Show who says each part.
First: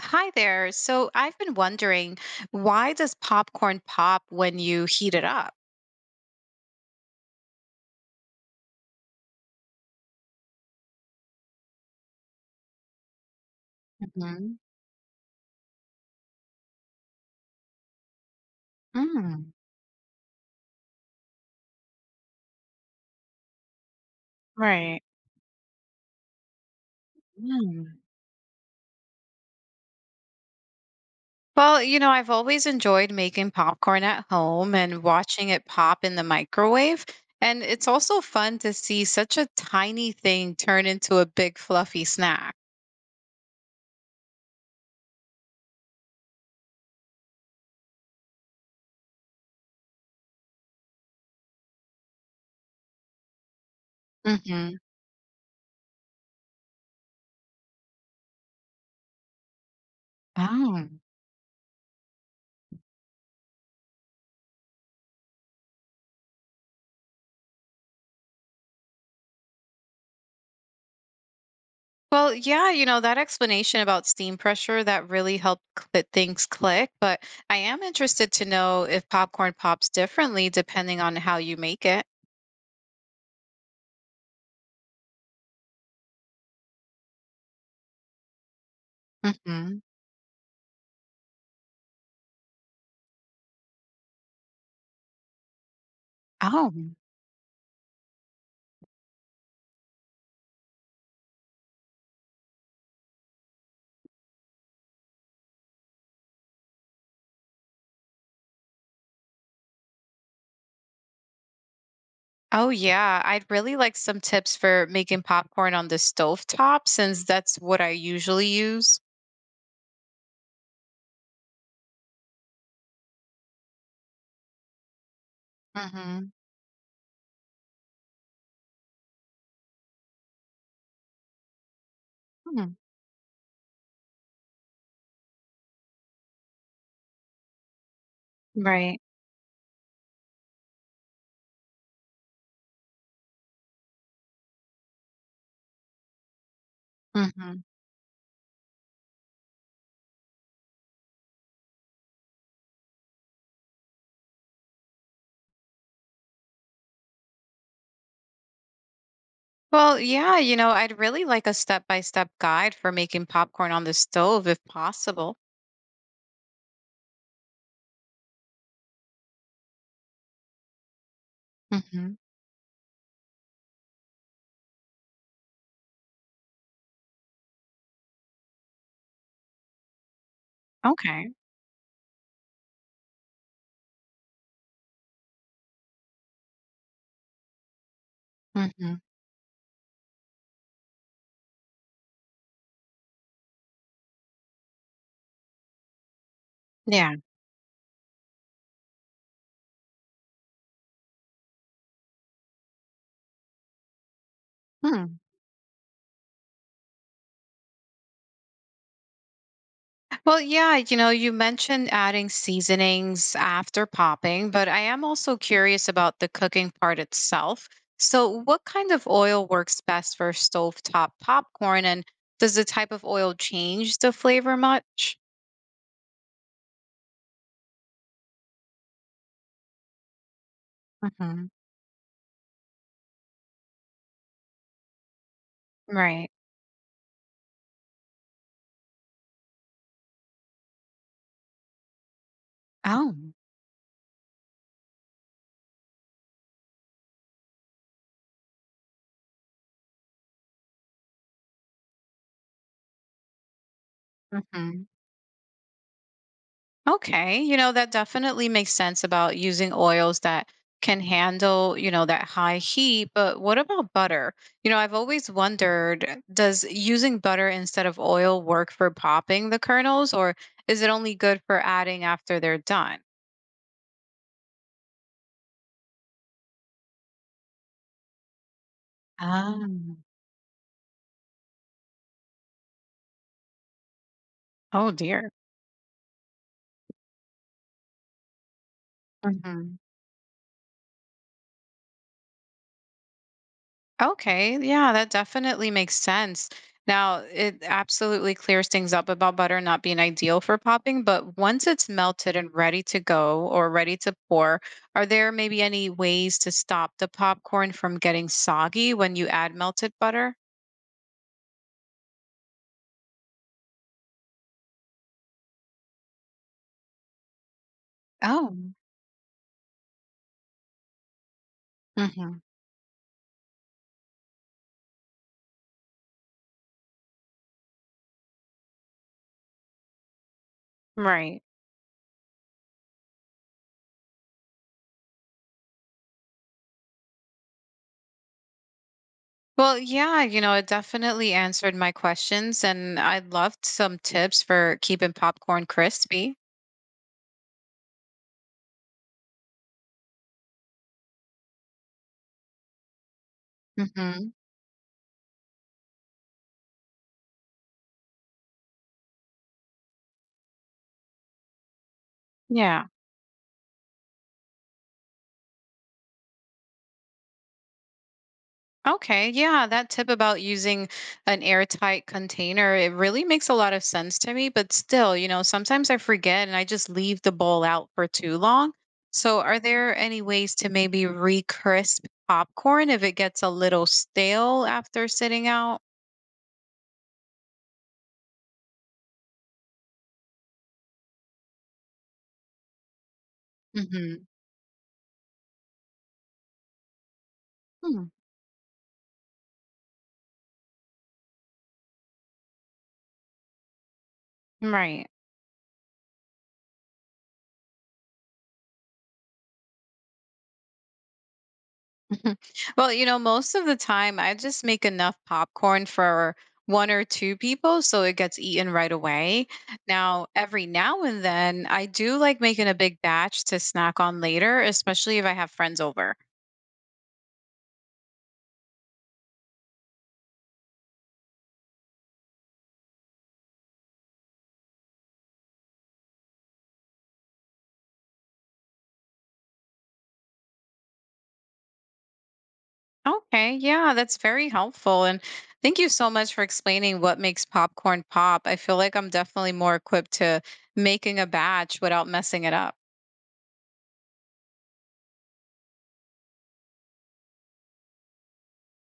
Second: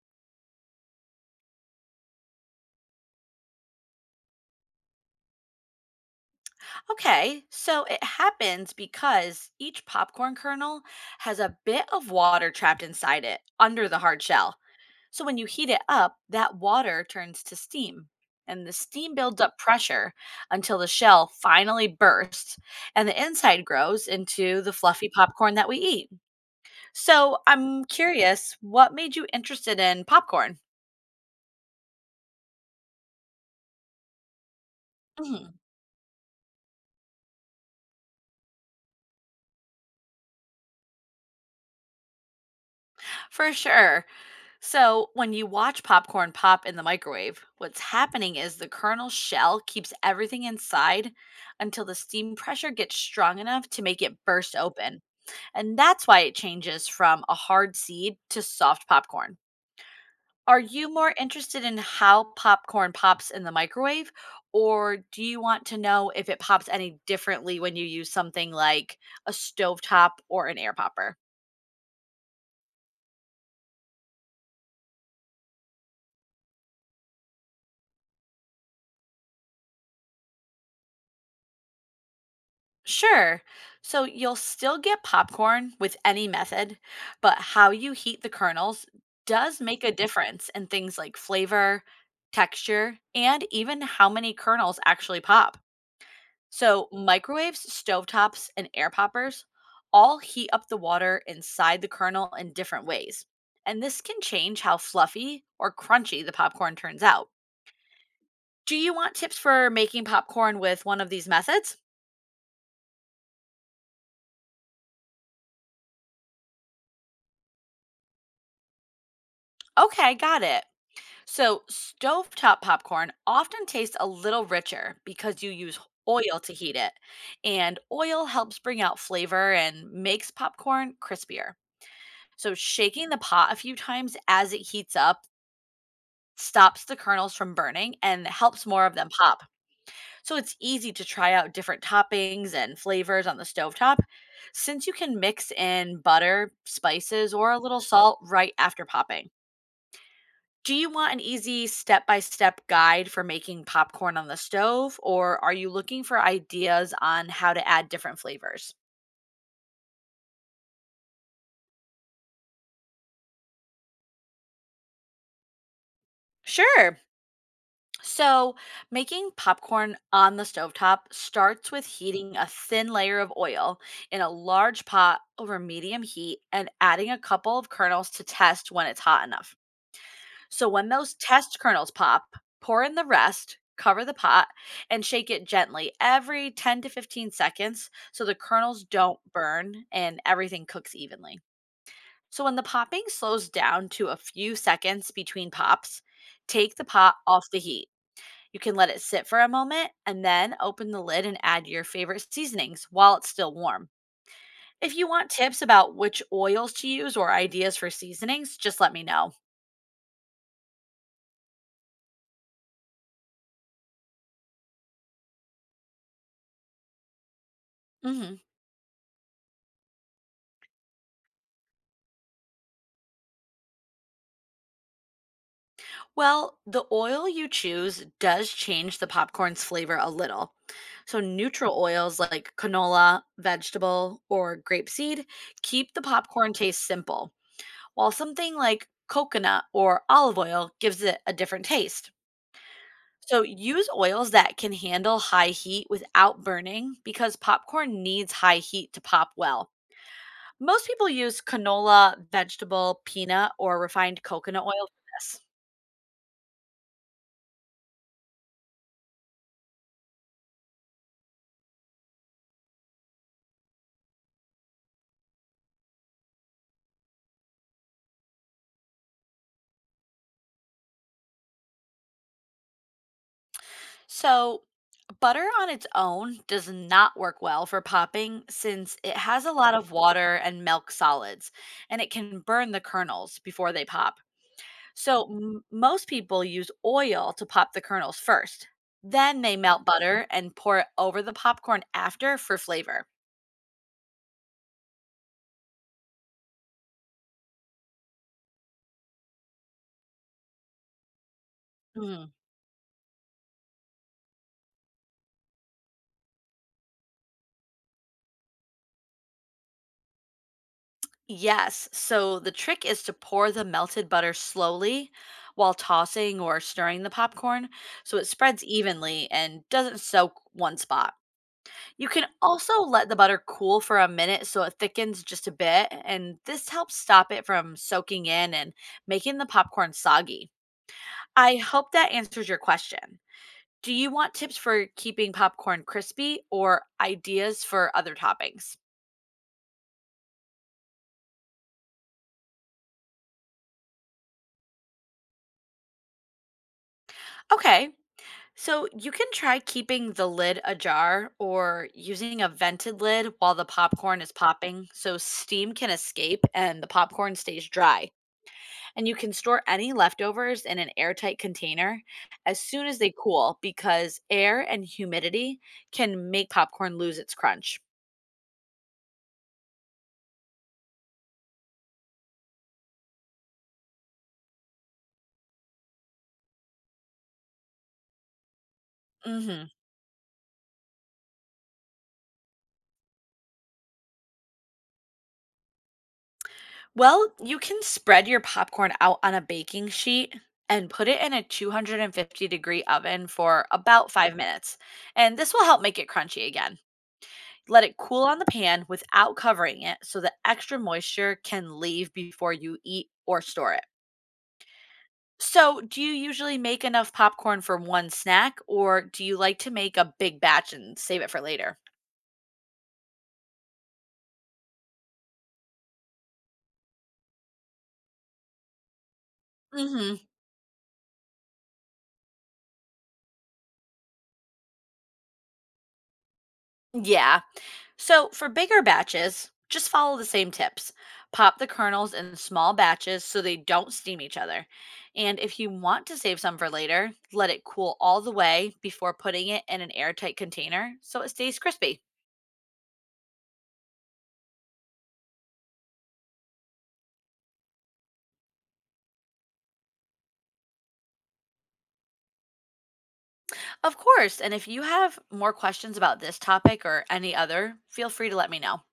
Speaker 1: Hi there. So I've been wondering, why does popcorn pop when you heat it up?
Speaker 2: Okay, so it happens because each popcorn kernel has a bit of water trapped inside it under the hard shell.
Speaker 1: Hmm.
Speaker 2: So when you heat it up, that water turns to steam. And the steam builds
Speaker 1: Mm.
Speaker 2: up pressure until the shell finally bursts and the inside grows into the
Speaker 1: Right.
Speaker 2: fluffy popcorn that we eat. So I'm
Speaker 1: Mm.
Speaker 2: curious, what made you interested in popcorn?
Speaker 1: Well, I've always enjoyed making popcorn at home and watching
Speaker 2: Mhm.
Speaker 1: it pop in the microwave. And it's also fun to see such a tiny thing turn into a big fluffy snack.
Speaker 2: For sure. So, when you watch popcorn pop in the microwave, what's happening is the kernel shell keeps everything inside until the steam pressure gets strong enough to make it burst
Speaker 1: Mm-hmm.
Speaker 2: open. And that's why it changes from a hard seed to soft popcorn. Are you more interested in how popcorn pops in the microwave, or do you want to know if it pops any differently when you use something like a stovetop or an air popper?
Speaker 1: Well, yeah, that explanation about steam pressure that really helped things click, but I am interested to know if popcorn pops differently depending on how you make it.
Speaker 2: Sure. So you'll still get popcorn with any method, but how you heat the kernels does
Speaker 1: Hmm.
Speaker 2: make a difference in things like flavor, texture, and even how many kernels actually pop.
Speaker 1: Oh.
Speaker 2: So microwaves, stovetops, and air poppers all heat up the water inside the kernel in different ways. And this can change how fluffy or crunchy the popcorn turns out. Do you want tips for making popcorn with one of these methods?
Speaker 1: Oh yeah, I'd really like some tips for making popcorn on the stove top since that's what I usually use.
Speaker 2: Okay, got it. So, stovetop popcorn often tastes a little richer because you use
Speaker 1: Hmm.
Speaker 2: oil to heat it, and oil helps bring out flavor and makes popcorn crispier. So, shaking the pot a few times as it heats up stops the kernels from burning and helps more of
Speaker 1: Right.
Speaker 2: them pop. So, it's easy to try out different toppings and flavors on the stovetop since you can mix in butter, spices, or a
Speaker 1: Hmm.
Speaker 2: little salt right after popping. Do you want an easy step by step guide for making popcorn on the stove, or are you looking for ideas on how to add different flavors?
Speaker 1: Well, yeah, I'd really like a step-by-step guide for making popcorn on the stove if possible.
Speaker 2: Sure. So, making popcorn on the stovetop starts with
Speaker 1: Hmm.
Speaker 2: heating a thin layer of oil in a large pot over medium heat and adding a couple of kernels to test when it's hot enough. So when those
Speaker 1: Okay.
Speaker 2: test kernels pop, pour in the rest, cover the pot, and shake it gently every 10 to 15 seconds so the kernels
Speaker 1: Hmm.
Speaker 2: don't burn and everything cooks evenly. So when the popping slows down to a few seconds between pops, take the
Speaker 1: Yeah.
Speaker 2: pot off the heat. You can let it sit for a moment and then open the lid and add your favorite seasonings while it's still warm. If you
Speaker 1: Hmm.
Speaker 2: want tips about which oils to use or ideas for seasonings, just let me know.
Speaker 1: Well, yeah, you mentioned adding seasonings after popping, but I am also curious about the cooking part itself. So,
Speaker 2: Mhm.
Speaker 1: what kind of oil works best for stovetop popcorn, and does the type of oil change the flavor much?
Speaker 2: Well, the oil you choose does change the popcorn's flavor a little. So,
Speaker 1: Hmm.
Speaker 2: neutral oils like canola, vegetable, or grapeseed keep
Speaker 1: Right.
Speaker 2: the
Speaker 1: Right.
Speaker 2: popcorn taste simple, while something like coconut or olive oil gives it a different taste.
Speaker 1: Oh.
Speaker 2: So, use oils that can handle high heat without burning because popcorn needs high heat to pop well. Most people use canola, vegetable, peanut, or refined coconut
Speaker 1: Mhm.
Speaker 2: oil for this.
Speaker 1: Okay, that definitely makes sense about using oils that can handle, that high heat. But what about butter? I've always wondered, does using butter instead of oil work for popping the kernels, or is it only good for adding after they're done?
Speaker 2: So, butter on its own does not work well for popping since it has a
Speaker 1: Ah.
Speaker 2: lot of water and milk solids, and it can burn the kernels before they pop.
Speaker 1: Oh
Speaker 2: So,
Speaker 1: dear.
Speaker 2: most people use oil to pop the kernels first. Then they melt butter and pour it over the popcorn after for flavor.
Speaker 1: Okay, yeah, that definitely makes sense. Now, it absolutely clears things up about butter not being ideal for popping, but once it's
Speaker 2: Mm.
Speaker 1: melted and ready to go or ready to pour, are there maybe any ways to stop the popcorn from getting soggy when you add melted butter?
Speaker 2: Yes, so the trick is to pour the melted butter slowly while tossing or stirring the popcorn so it
Speaker 1: Oh.
Speaker 2: spreads evenly and doesn't soak one spot. You can
Speaker 1: Hmm.
Speaker 2: also let the butter cool for a minute so it thickens just a bit, and this helps stop it from soaking in and making the popcorn soggy.
Speaker 1: Right.
Speaker 2: I hope that answers your question. Do you want tips for keeping popcorn crispy or ideas for other toppings?
Speaker 1: Well, yeah, it definitely answered my questions, and I loved some tips for keeping popcorn crispy.
Speaker 2: Okay, so you can try keeping the lid ajar or using a vented lid while the popcorn
Speaker 1: Hmm.
Speaker 2: is popping so steam can escape and the popcorn stays dry. And you can store any leftovers in an airtight container as
Speaker 1: Yeah.
Speaker 2: soon as they cool because air and humidity can make popcorn lose its crunch.
Speaker 1: Okay, yeah, that tip about using an airtight container, it really makes a lot of sense to me, but still, sometimes I forget and I just leave the bowl out for too long. So, are
Speaker 2: Hmm.
Speaker 1: there any ways to maybe re-crisp popcorn if it gets a little stale after sitting out?
Speaker 2: Well, you can spread your popcorn out on a baking sheet and put it in a 250-degree oven for about
Speaker 1: Mhm.
Speaker 2: 5 minutes. And this will help make it crunchy again. Let it
Speaker 1: Hmm.
Speaker 2: cool on the pan without covering it so the extra moisture can leave before you eat or store it.
Speaker 1: Right.
Speaker 2: So, do you usually make enough popcorn for one snack, or do you like to make a big batch and save it for later?
Speaker 1: Well, most of the time I just make enough popcorn for one or two people so it gets eaten right away.
Speaker 2: Mhm.
Speaker 1: Now, every now and then I do like making a big batch to snack on later, especially if I have friends over.
Speaker 2: Yeah. So, for bigger batches, just follow the same tips. Pop the kernels in small batches so they don't steam each other. And if you want to save some for later, let it cool all the way before putting it in an airtight container so it stays crispy.
Speaker 1: Okay, yeah, that's very helpful and thank you so much for explaining what makes popcorn pop. I feel like I'm definitely more equipped to making a batch without messing it up.
Speaker 2: Of course, and if you have more questions about this topic or any other, feel free to let me know.